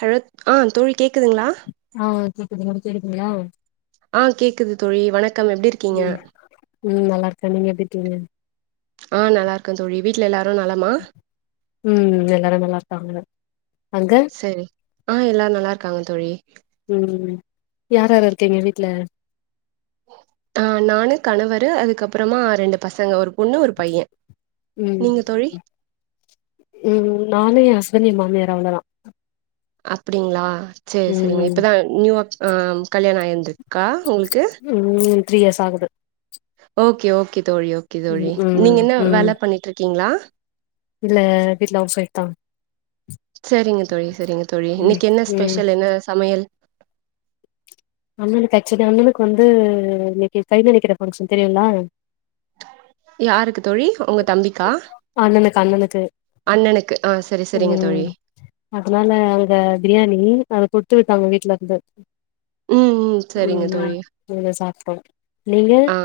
Hello ஆ தோழி கேட்குதுங்களா ஆ கேக்குது உங்களுக்கு கேக்குதுங்களா ஆ கேக்குது தோழி வணக்கம் எப்டி இருக் ம் ம் நல்லாருக்கே நீங்க எப்டியிருக்கீங்க ஆ நல்லா இருக்கன் தோழி வீட்ல எல்லாரு நலமா ம் எல்லாரு நல்லா இருக்காங்க அங்க சரி ஆ எல்லாரு நல்லா இருக்காங்க தோழி ம் யாராரு இருக்கீங்க வீட்டுல ஆ நானு கணவரு அதுக்கப்பறமா ரெண்டு பசங்க ஒரு பொண்ணு ஒரு பையன் ம் ம் நானு என் ஹஸ்பண்ட் என் மாமியாரு அவ்ளோ தா அப்டிங்களா சேரி செரிங்க ம் இப்ப தா நியூவா ஆ கல்யானோ ஆயிருந்திருக்கா உங்களுக்கு ம் த்ரீ இயர்ஸ் ஆகுது ஓகே ஓகே தோழி ஓகே தோழி ம் நீங்க ம் என்ன ம் வேல பண்ணிட்டு இருக்கீங்களா இல்ல வீட்ல ஹவுஸ்ஒய்ஃப் தா செரிங்க தோழி செரிங்க தோழி ம் இன்னைக்கு என்ன ம் ஸ்பெஷல் என்ன சமையல் அண்ணனுக்கு ஆக்சுவலா அண்ணனுக்கு வந்து இன்னைக்கு கைநனைக்கிற ஃபங்க்ஷன் தெரியுங்ளா யாருக்கு தோழி உங்க தம்பிக்கா அண்ணனுக்கு அ அண்ணனுக்கு ஆ சரி சரிங்க ம் தோழி அதனால அங்க ப்ரியாணி அத குடுத்து விட்டாங்க வீட்லருந்து ம், ம். சரிங்க தோழி அத சாப்ட்டோ நீங்க ஆ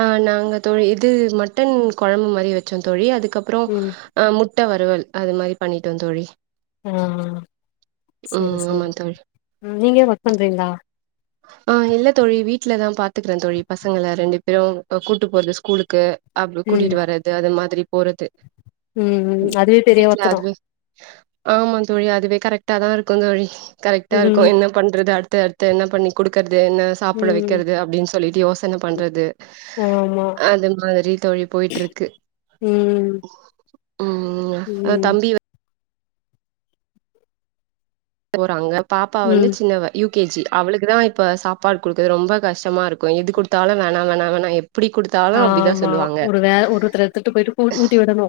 ஆ நாங்க தோழி இது மட்டன் கொழம்பு மாரி வச்சோ தோழி அதுக்கப்றோ ம் ஆ முட்ட வறுவல் அது மாரி பண்ணிட்டோ தோழி ஆ ஆ செரி ம் ஆமா செரி தோழி. ம் நீங்க ஒர்க் பண்ரீங்களா ஆ இல்ல தோழி வீட்ல தா பாத்துக்கற தோழி பசங்கள ரெண்டு பேரு கூட்டு போறது ஸ்கூலுக்கு அப்ற ம் கூட்டிட்டு வர்ரது அது மாதிரி போறது ம் ம் அதுவே பெரிய வீட்ல ஒர்க் தா அதுவே ஆமா தோழி அதுவே கரெக்ட்டா தா இருக்கு தோழி கரெக்டா இருக்கு ம் என்னப் பண்றது அடுத்த அடுத்து என்ன பண்ணி குடுக்குறது என்ன சாப்ட ம் வைக்கறது அப்டின் சொல்லிட்டு யோசன பண்றது ஆமா அது மாரி தோழி போயிட்ருக்கு ம் ம் ஆ ம் தம்பி வே போறாங்க பாப்பா வந்து ம் சின்னவ யூ கே ஜி அவளுக்கு தா இப்ப சாப்பாடு குடுக்குறது ரொம்ப கஷ்டமா இருக்கு எது குடுத்தாலு வேணா வேணா வேணா எப்படி குடு ஆமா ஒரு வேல ஒருதர்த்துட்ட போய்டு ஊட்டி விடனு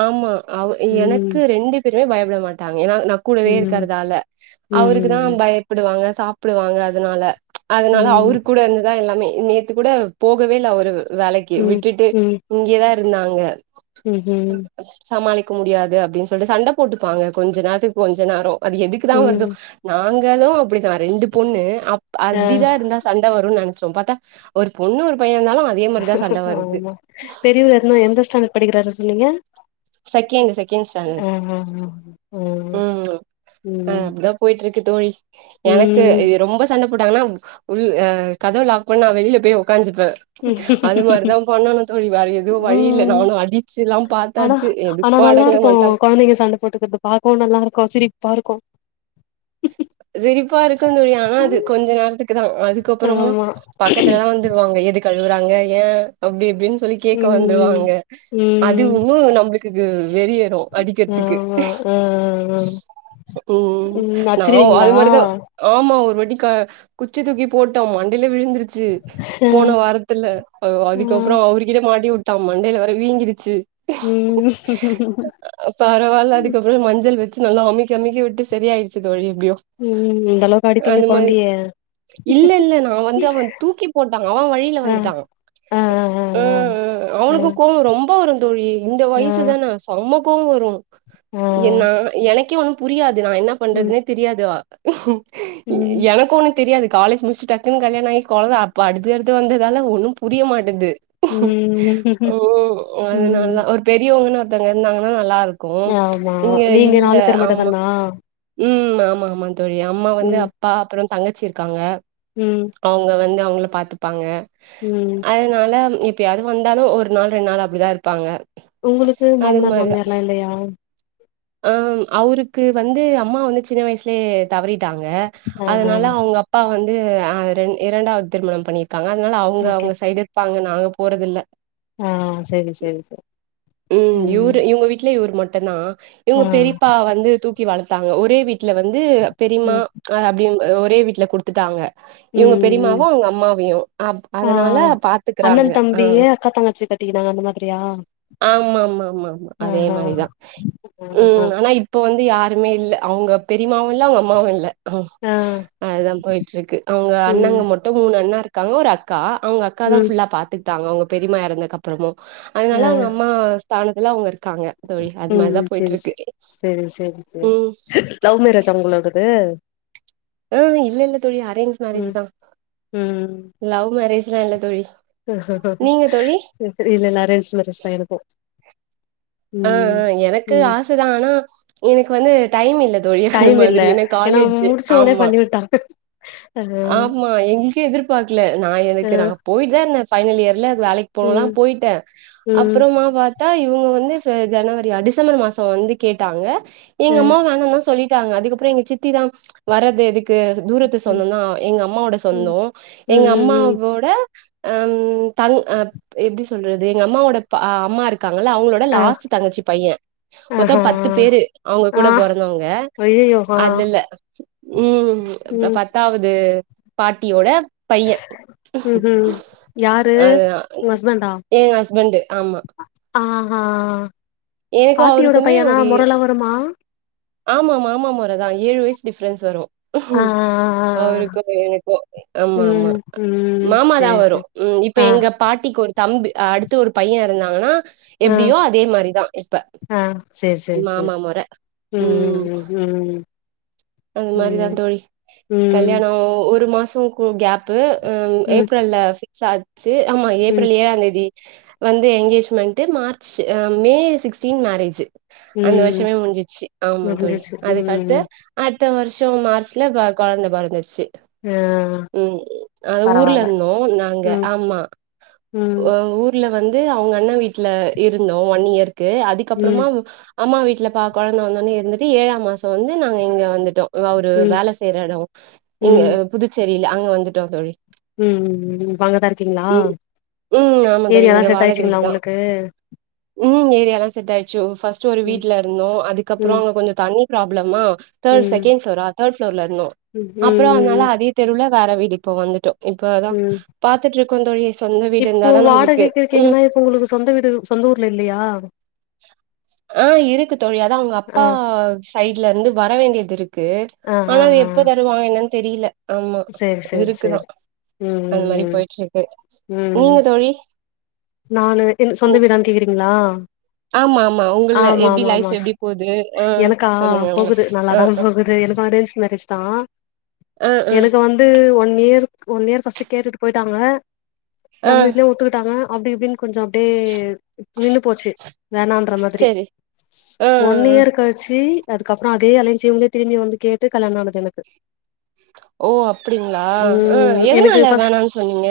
ஆமா அவ ம் எனக்கு ரெண்டு பேருமே பயப்பட மாட்டாங்க ஏன்னா நா கூடவே ம் இருக்கறதால அவருக்கு தா ம் பயப்படுவாங்க சாப்புடுவாங்க அதனால அதனால ம் அவரு கூட இருந்துதா எல்லாமே நேத்து கூட போகவே இல்ல அவரு வேலைக் கி ம் விட்டுட்டு இங்கேதா இருந்தாங்க ம் ம் சமாளிக்க முடியாது அப்டின்னு சொல்லிட்டு சண்ட போட்டுப்பாங்க கொஞ்ச நேரத்துக்கு கொஞ்ச நேரோ அது எதுக்கு தா வர்தோ ம் நாங்களு அப்டித்தா ரெண்டு பொண்ணு அப் ஆ அப்டிதா இருந்தா சண்ட வருன் நெனச்சோ பாத்தா ஒரு பொண்ணு ஒரு பையன் இருந்தாலு அது ஆமா பெரியவர்னா எந்த ஸ்டாண்டர்ட் படிக்கிறாரு சொன்னீங்க செகண்ட் செகண்ட் ஸ்டாண்டர்ட் ம் ம் ம் ம் ஆ அப்டிதா போயிட்டு இருக்கு தோழி எனக்கு ம் இது ரொம்ப சண்ட போட்டாங்னா உள் அ கதவ லாக் பண்ணா வெளியில போய் உக்காந்துப்பே ம் அது மாரிதா பண்ணனு தோழி வேற எதுவு வழியில்ல ம் நானு அடிச்சு எல்லா பாத் ஆனா ஆனா நல்லா இருக்கு கொழந்தைங்க சண்ட போட்டுக்கிறத பாக்கவு நல்லா இருக்கு சிரிப்பா இருக்கு சிரிப்பா இருக்கு தோழி ஆனா அது கொஞ்ச நேரத்துக்கு தா அதுக்கப்பறமா ஆமா பக்கத்துலலா வந்துருவாங்க எதுக் கு அழுவுறாங்க ஏன் அப்டி இப்டின்னு சொல்லி கேட்க ம் வந்துருவாங்க அது ம் உன்னு நம்ளு க்கு வெறி ஏறு அடிக்கிறதுக்கு ஆமா ஆ ஆ ம் ம் நா அது மாரிதா ஆமா ஒரு வாட்டி க குச்ச தூக்கி போட்டான் மண்டையிலே விழுந்து ச்சு ஆ போன வாரத்துல ஆ அதுக்கப்றோ அவருக்கிட்ட மாட்டி டா மண்டையில வேர வீங்கிடுச்சு உம் பரவால்ல அதுக்கப்றோ மஞ்சள் வச்சு நல்லா அமிக்கி அமிக்கி விட்டு சரிய ஆயிருச்சு தோழி எப்டியோ ம் இந்த அளவுக்கு அடிப்பீங்க அந்த மாரி கொழந்தைய இல்ல இல்ல நா வந்து அவன் தூக்கி போட்டா அவன் வழியில ஆ வந்துட்டா ஆ ஆ ம் ம் ஆ ஆ அவனுக்கு கோவோ ரொம்ப வரு தோழி இந்த ஆ வயசு தான ரொம்ப கோவம் வரு ஆ என்னா எனக்கே ஒண்ணு புரியாது நா என்னா ம் பண்றதுனே தெரியாது ம் எனக்கு ஒன்னு தெரியாது காலேஜ் முடிச்சிட்டு டக்குன்னு கல்யாண ஆயி கொழந்த அப்ப அடுத்து அடுத்து வந்ததால ஒண்ணும் புரிய மாட்டுது ம் ஓ அது ம் நல்லா ஒரு பெரியவங்கன்னு ஒருத்தவங்க இருந்தாங்கன்னா நல்லா இருக் கு ஆமா இங்க நீங்க இல்ல நாலு பேர் மட்டு ஆமா தானா உம் ஆமா ஆமாங் தோழி அம்மா வந்து ம் அப்பா அப்றோ தங்கச்சி இருக்காங்க ம் அவங்க வந்து அவங்கள பாத்துப்பாங்க ம் அதனால எப்பயாவது வந்தாலு ஒரு நாள் ரெண்டு நாள் அப்டிதா இருப்பாங்க உங்களுக்கு அது மாமனார் மாரிதா மாமியார் எல்லா இல்லையா ஆ அவருக்கு வந்து அம்மா வந்து சின்ன வயசுலே தவறிட்டாங்க ஆ ஆ அதனால அவுங்க அப்பா வந்து இரண்டாவது திருமணம் பண்ணி டாங்க அதனால அவுங்க ஓகே அவுங்க சைடு இருப்பாங்க நாங்க போறது இல்ல ஆ சரி சரி சரி ம் ம் இவரு இவங்க வீட்ல இவரு மட்டு தா ஆ இவுங்க பெரிப்பா வந்து தூக்கி வளத்தாங்க ஒரே வீட்ல வந்து பெரிம்மா ம் அ அப்டின் ஒரே வீட்ல குடுத்துட்டாங்க இவுங்க ம் ம் பெரிமாவு அவங்க அம்மாவையு அ ஆ அதனால பாத்துக்கறாங்க ஆ ரீனா அந்த மாதிரியா ஆமா ஆமா ஆமா ஆமா ஆ அதே ஆ மாரிதா ஆ உம் ஆனா இப்போ வந்து யாருமே இல்ல அவுங்க பெரிமாவு இல்ல அவங்க அம்மாவு இல்ல ஆ அதுதா போயிட்டு இருக்கு அவங்க அண்ணங்க ம் மட் மூணு அண்ணா இருக்காங்க ஒரு அக்கா அவங்க அக்கா தான் ம் ஃபுல்லா பாத்துக்கிட்டாங்க அவுங்க பெரிமா இறந்ததுக்கு அப்றமு அதனால ஆ அவுங்க அம்மா ஸ்தானத்துல அவுங்க இருக்காங்க தோழி. அது ம் மாரிதா சேரி போயிட்ருக்கு. சேரி சேரி சேரி ம் லவ் மேரேஜா உங்களோடது ம் இல்ல இல்ல தோழி அரேஞ்ச் மேரேஜ் ம் தா ம் லவ் மேரேஜ்லா இல்ல தோழி நீங்க தோழி? சரி சரி இல்ல இல்ல அரேஞ்ச் மேரேஜ் தா எனக்கு ஆ ம் ஆ எனக்கு ம் ஆசைதா ஆனா எனக்கு வந்து டைம் இல்ல தோழி அந்த டைம் இல்ல மாதிரி ஏன்னா காலேஜு முடிச்ச உடனே ஆமா. பண்ணி விட்டாங்க ஆ ஆமா எங்களுக்கே எதிர்பாக்கல நா ஆ எனக்கு நா போயிட்டு தான் இருந்தே பைனல் இயர்லா வேலைக்கு போலாம் ம் போயிட்டே ம் அப்றமா பாத் த்தா இவங்க வந்து ஜனவரியா டிசம்பர் மாசம் வந்து கேட்டாங்க ஆ எங்க அம்மா வேணாம்னு தான் சொல்லி க்கா அதுக்கப்புறோ எங்க சித்தி தா வர்றது எதுக்கு தூரத்து ம் சொந்த தா எங்க அம்மாவோட சொந்த ம் ம் எங்க ம் ம் அம்மாவோட அம் தங் எப்டி சொல்றது எங்க அம்மாவோட அம்மா இருக்கு இருக்காங்கள அவுங்களோட ஆ லாஸ்ட் தங்கச்சி பையே மொத்த ஆஹா பத்து பேரு அவுங்க கூட பொறந்தவங்க அய்யயோ ஆ அதுல ம் ம் பத்தாவது பாட்டியோட பையே ம்ஹும் யாரு அ ஏ ஹஸ்பண்ட் ஆமா ஆ எனக்கு பாட்டியோட அவருக்குமே பையனா ஒரு முறளா வருமா ஆமா மாமமுறைதா ஏழு வயசு டிஃப்ரென்ஸ் வரு ஆ ஆ ஆ ஆ அவருக்கு எனக்கும் ஆமா ஆமா ம் ம் மாமா தா சேரி வரும் சேரி ம் இப்ப ஆ எங்க பாட்டிக்கு ஒரு தம்பி அடுத்து ஒரு பையன் இருந்தாங்கன்னா ஆ எப்டியோ அதே மாரிதா இப்ப ஆ சேரி சேரி சேரி மாமா முறை ம் அது மாரிதா ம் தோழி ம் கல்யாண ஒரு மாசம்ருக்கு கேப்பு ம் ஏப்ரல்ல பிக்ஸ் ஆ ச்சு ஆமா ம் ஏப்ரல் ஏழாந் தேதி வந்து engagement March May sixteen marriage அந்த ம் வருஷமே முடிஞ்சிருச்சு ஆமா தோழி முடிஞ்சிச்சு அதுக்கடுத்து ம் அடுத்த வருஷோ மார்ச்ல கொழந்த பொறந்துருச்சு ஆ ம் அ ஊர்ல பரவால்ல இருந்தோ நாங்க ம் ஆமா ம் ஊர்ல வந்து அவங்க அண்ண வீட்ல இருந்தோ ஒன் இயர்கக்கு ம் அதுக்கப்றமா அம்மா வீட்ல பா குழந்தை வந்தோனே இருந்துட்டு ஏழாம் மாசோ வந்து நாங்க இங்க வந்துட்டோ அவரு ம் ம் வேலை செய்ற இடம் இங்க ம் புதுச்சேரியில அங்க வந்துட்டோ தோழி ம் இப்ப அங்கதா இருக்கீங்ளா ம் ம் ஆமா தோழி ஏரியால்லா இங்க செட் வாடக ஆயிடுச்சுங்ளா வீடுதா உங்களுக்கு ம் ஏரியா எல்லா செட் ஆயிடுச்சு ஃபஸ்ட்டு ஒரு ம் வீட்ல இருந்தோ அதுக்கப்றோ ம் அங்க கொஞ்ச தண்ணி ப்ராப்ளமா தேர்ட் ம் செகண்ட் ஃபிளோரா தேர்ட் ஃபிளோர்ல இருந்தோ ம் ம் ம் அப்றோ அதனால ம் அதே தெருவுல வேற வீடு இப்போ வந்துட்டோ இப்ப அதா ம் பாத்துட்டு இருக்கோ தோழி சொந்த வீடு இப்போ இருந்தாதா நம்ளுக்கு வாடகைக்கு ம் இருக்கீங்கன்னா இப்ப உங்களுக்கு சொந்த வீடு சொந்த ஊர்ல இல்லயா ஆ இருக்கு தோழி அதா அவங்க அப்ப ஆ அப்பா சைடுல இருந்து வர வேண்டியது இருக்கு ஆ ஆனா ஆ அது ஆ எப்ப தருவாங்க என்னன்னு தெரியல ஆமா சேரி சேரி இருக்குதா சேரி ம் அந்த மாரி ம் போய்ட்டு இருக்கு ம் ம் நீங்க தோழி நானு க்கிறது சொந்த ம் வீடான்னு கேக்குறீங்களா ஆமா ஆமா உங்கள ஆமா எப்டி ஆமா லைஃப் ஆமா எப்டி போது ஆ எனக்கா சொல்லுங்க உங்கள பத்தி போகுது ஆ நல்லாதா ஆ போகுது எனக்கும் அரேஞ்ச் மேரேஜ் தா ஆ ஆ எனக்கு வந்து இது one year one year first கேட்டுட்டு போயிட்டாங்க ஆ நம்ம வீட்லயும் ஒத்துக்கிட்டாங்க அப்டி இப்டின்னு கொஞ்சம் அப்டியே நின்னு போச்சு வேணாம் ங்கிற மாதிரி செரி ஆ ஒன் ஆ இயர் கழி ஆக்சுவசலி அதுக்கப்புறோ அதே அலேயன்சே திரும்பி வந்து கேட்டு கல்யாணோ ஆனது எனக்கு ஓ அப்டிங்களா அ ம் எனக்கு எதனால ஃபஸ்ட் வேணான்னு சொன்னீங்க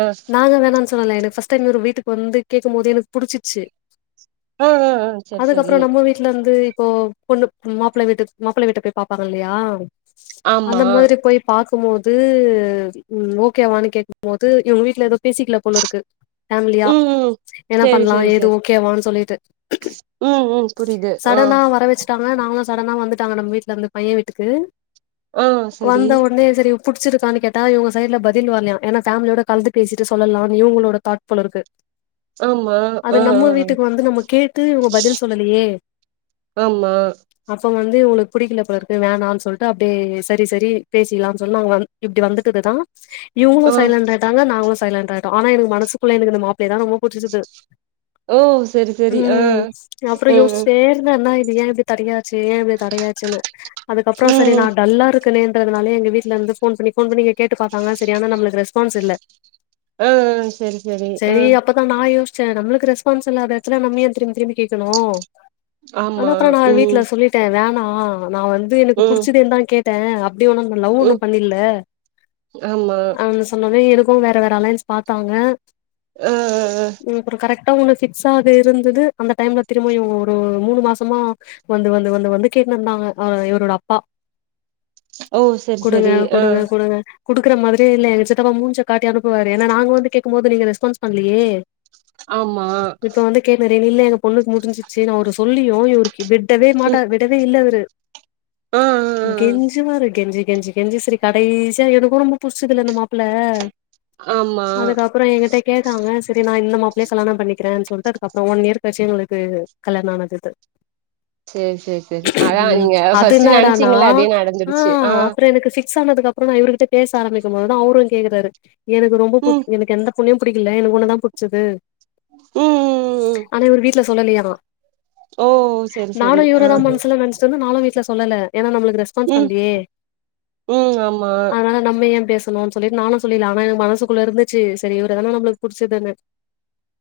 ஆ நாங்க வோணானு சொல்லல்ல எனக்கு ஃபஸ்ட் ட்டு என்னோட வீட்டுக்கு வந்து கேட்கும் போது எனக்கு புடிச்சிர்ச்சு ஆ ஆ ஆ செரி அதுக்கப்புறோ செரி நம்மோ வீட் ட்லருந்து இப்போ பொண்ணு மாப்பிளை வீட்டுக் மாப்பிளை வீட்டுக்கு போய் பாப்பாங்கில்லையா அந்த ஆமா ஆ மாரி போயி பாக்கும் போது ம் ஓகேவான்னு கேக்கும் போது இவங்க வீட்ல ஏதோ பேசிக்கல போலருக்கு ஃபேமிலியா ம் ம் என்ன சேரி பண்ணலா சேரி இது சேரி ஓகேவான்னு சொல்லிட்டு ம் ம் புரியுது ஆ சடனா வர வச்சுட்டாங்க நாங்களு சடனா வந்துட்டாங்க நம்ம வீட்லருந்து பைய வீட்டுக்கு ஆ சரி வந்தோன்னே செரி புடிச்சிருக்கான்னு கேட்டா இவங்க சைடுல பதில் வரலையா ஏன்னா ஃபேமிலியோட கலந்து பேசிட்டு சொல்லலா இவங்களோட தாட் போலருக்கு ஆமா அது ஆ ஆ நம்ம வீட்டுக்கு வந்து நம்ம கேட்டு இவங்க பதில் சொல்லலையே ஆமா அப்போ வந்து இவுங்களுக் புடிக்கல போலருக்கு வேணான் சொல்ட்டு அப்டியே செரி செரி பேசிக்கலான் சொல்ட் நாங்க வந் இப்டி வந்துட்டது தா இவங்களு ஆ சைலண்டாயிட்டாங்க நாங்களு சைலண்டாயிட்டோ ஆனா எனக்கு மனசுக்குள்ள இந்த மாப்பிள்ளையதா ரொம்ப புடிச்சுருக்கு ஓ சரி சரி ஆ ம் அப்புறோ ம் ம் யோசிச்சிட்டேருந்தே என்னாது ஏ இது தடையாச்சு ஏ இப்டி தடையாச்சுன்னு அதுக்கப்புறோ ம் செரி நா ம் டல்லா இரு க்கனேன்றதுனால எங்க வீட்லருந்து ஃபோன் பண்ணி ஃபோன் பண்ணி கேட்டு பாத்தாங்க செரியான நம்மளுக்கு ரெஸ்பான்ஸில்ல ஆ செரி சேரி அப்பதா நா யோசிச்சே நம்மளுக்கு ரெஸ்பான்ஸ் இல்லாத எடத்துல நம்ம ஏ திரும்பிதிரும்பி கேக்கணு ஆனா ஆமா அப்புறோ நா வீட்ல ம் சொல்லிட்டே வேணா நா வந்து எனக்கு ம் புடிச்சதேந்தா கேட்டே அப் டி ஒண்ணு நம்ம லவ் ஒண்ணு ம் பண்ணிர்ல ஆமா அங் சொன்னவே எனகு வேற வேற அலையன்ஸ் பாத்தாங்க அ ம் அப்புறோ கரெக்டா ஒண்ணு பிக்ஸ்ஸாக இருந்தது அந்த டைம்ல திரும்புயு இவங்க ஒரு மூணு மாசமா வந்து வந்து வந்து வந்து கேட்டுயிருந்தாங்க அ இவரோட அப்பா ஓ சரி குடுங்க சரி ஆ குடுங்க குடுங்க குடுக்குற மாரி இல்ல எங்க சித்தப்பா மூஞ்சை காட்டி அனுப்புவாரு ஏன்னா நாங்க வந்து கேக்கும்போது நீங்க ரெஸ்பான்ஸ் பண்ணலையே ஆமா கேட்னரிவுல்ல எங்க பொண்ணுக்கு முடிஞ்சிருச்சு நா அவரு சொல்லியு இவரு விடவே ம் மாட்டாரு விடவே இல்ல அவரு ஆ ஆ ஆ கெஞ்வாரு கெஞ்சி கெஞ்சி கெஞ்சி செரி கடைசியா எனக்கு ரொம்ப புடிச்சதுல்ல இந்த மாப்புள்ள ஆமா அப்புறோ ஏங்கிட்ட கேட்டாங்க செரி நா இந்த மாப்பிள்ளைய கல்யாணோபண்ணிக்கிறன் சொல்ட்டு அதுக்கப்புறோ ஒன் இயர் கழிச்சி எங்களுக்கு கல்யாணோ நடந்துத்து சேரி சேரி சேரி அதா ம் நீங்க அது ஃபர்ஸ்ட்டு என்னடானா நெனச்சீங்கல்ல அதே ஆ நடந்துடுச்சு அப்புறோ எனக்கு ஃபிக்ஸ்ஸானதுக் அப்புறோ நா இவர்கிட்ட பேச ஆரம்பிக்கும் போதுதா அவரு கேக்குறாரு எனக்கு ரொம்ப ம் பு ம் எனக் பொண்ணையு புடிக்கல எனக்கு ஒண்ணதா புடிச்சது ம் ம் ஆனா இவரு வீட்ல சொல்லலையா ஓ சரி நானு சரி ஆ இவரதா மனசுல நெனச் சேனு நானு வீட்ல சொல்லல்ல ஏன்னா நம்மளுக்கு ரெஸ்பான்ஸ் ம் பண்லயே ம் ஆமா அதனால நம்ம ஏ பேசணு சொல்லிட் நானு சொல்லில்ல ஆனா எனக்கு மனசுக்குள்ள இருந்துச்சு செரி இவறதான நம்மளுக்கு புடிச்சதுன்னு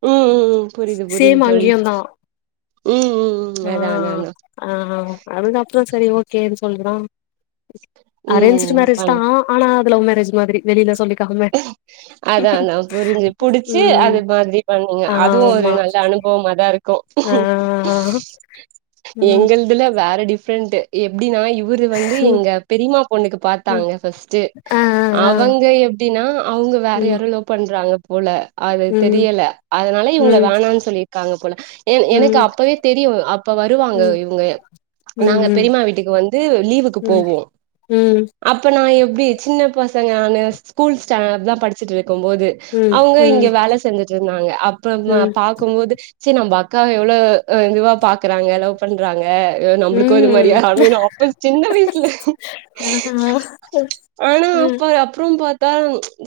ம் ம் ம் புரிது புரிது சேம் தோழி அங்கேயுந்தா ம் ம் ம் அதா அதா அதா ஆ ஆ அதுக்கப்புறோ செரி ஓகேன்னு சொல்றா அரேஞ்ச்ட் ம் மேரேஜ் தா பண் ஆனா அது லவ் மேரேஜ் மாதிரி வெளில சொல்லிக்காம அதா அதா புரிஞ்சு புடிச்சு ம் அது மாதிரி பண்ணுங்க அதுவு ஒரு ஆமா நல்ல அனுபவமா தா இருக் கு ஆ ம் எங்கள்துல வேற டிஃபிரண்ட்டு எப்டின்னா இவரு வந்து எங்க பெரியம்மா பொண்ணுக்கு ம் பாத்தாங்க ஃபஸ்ட்டு ஆ ஆ அவங்க எப் னா அவங்க வேற ம் யாரோ லவ் பண்றாங்க போல அது ம் தெரியல அதனால இவங்க ம் வேணான் சொல்லி ருக்காங்க போல எ எனக்கு ம் அப்பவே தெரியு அப்ப வருவாங்க ம் இவங்க நாங்க ம் பெரியம்மா வீட்டுக்கு வந்து லீவுக்கு ம் ம் போவோ ம் அப்ப நா எப்டி சின்ன பசங்க நானு ஸ்கூல் ஸ்டேண்டடுதா படிச் சிட்டு இருக்கும் போது அவங்க ம் இங்க வேல செஞ்சிட்டு இருந்தாங்க அப்ப ம் ம் பாக்கும்போது நம்ம அக்காவ எவ்ளோ இதுவா பாக்றாங்க லவ் பண்றாங்க நம்ளுக்கு இது மாரி ம் அமையனு அப்போ சின்ன வயசுல ஆனா அப்ப அப்றோ பாத் தா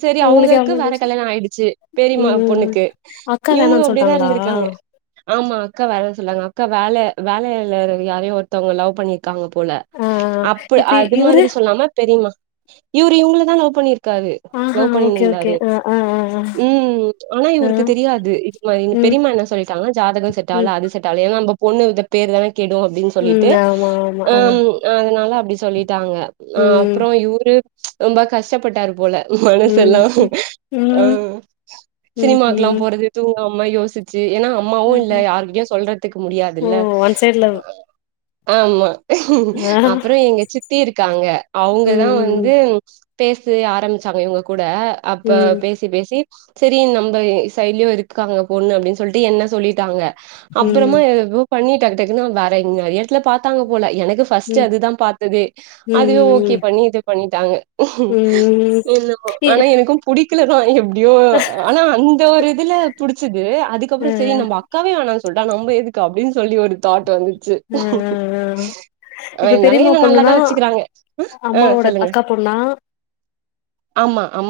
சேரி உங்களுக்கு அவங்களுக்கு ஞாபகோ வேற வந்துருச்சா கல்யாணம் ஆயிடுச்சு பெரியம்மா ம் ம் பொண்ணுக்கு அக்கா இவங்க வேணான்னு அப்டியேதா சொல்ட்டாங்களா இருந்துருக்காங்க ஆமா அக்கா வேறனு சொல்றாங்க அக்கா வேல வேலையில யாரையோ ஒருத்தவங்கல லவ் பண்ணிரு க்காங்க போல ஆ ஆ அப்ப இப்ப அது இவரு மாதிரி சொல்லாம பெரியம்மா இவரு இவங்களதா லவ் பண்ணிரு க்காரு ஆஹா லவ் ஓகே ஓகே பண்ணின்ந்தாரு ஆ ஆ ஆ ஆ ம் ஆனா ஆ இவருக்கு தெரியாது இது மாரினு ம் பெரியம்மா என்ன சொல்லிட்டாங்கன்னா ஜாதகம் செட் ம் ஆவல அது செட்டாவல ஏன்னா நம்ம பொண்ணு இது பேர் தான கெடும் அப்டின்னு ம் சொல்லிட்டு ஆமா ஆமா அ ஆ ம் அதனால அப்டி சொல்லிட்டாங்க ஆ ம் அப்றோ இவரு ரொம்ப கஷ்டப்பட்டாரு போல மனசெல்லா ம் ம் ஆ ம் சினிமாக்குல்லா ம்ஹும் போறது தூங்காமா யோசிச்சு ஏன்னா அம்மாவு இல்ல ம்ஹும் யாருகிட்டயு சொல்றதுக்கு ஓ முடியாதுல்ல ஒன் சைட்ல ஆமா ஆ அப்றோ எங்க சித்தி இருக்காங்க அவங்கதா ம் ம் வந்து பேசு ஆரம்பிச்சாங்க இவங்க கூட அப்ப ம் பேசி சித்தி பேசி சேரி நம்ப சைடுலியு இருக்காங்க பொண்ணு அப்டின்னு சொல்ட்டு என்ன சொல்லிட்டாங்க அப்பறமா ம் எதேதோ பண்ணி டக்குடக்குன்னு வேற எங் நெறைய எடத்துல பாத்தாங்க போல எனக்கு ஃபஸ்ட் ம் அதுதா பாத்தது ம் அதுவே ஓகே ம் பண்ணி இது பண்ணிட்டாங்க ம் இ ஆனா எனக்கு புடிக்ல தா எப்டியோ ஆனா அந்த ஒரு இதுல புடிச்சுது ஆ அதுக்கப்றோ சேரி நம்ம அக்காவே வேணான்னு சொல்ட்டா நம்ம எதுக்கு அப்டின்னு சொல்லி ஒரு தாட் வந்து ச்சு ஆ ஆ ஆ ஆ இப்ப இருந்தாலு பெரியம்மா என்ன பொண்ணுனா நல்லாதா வச்சுக்றாங்க ஆ அம்மாவோட சொல்லுங்க அக்கா பொண்ணா ஆமா ஆமா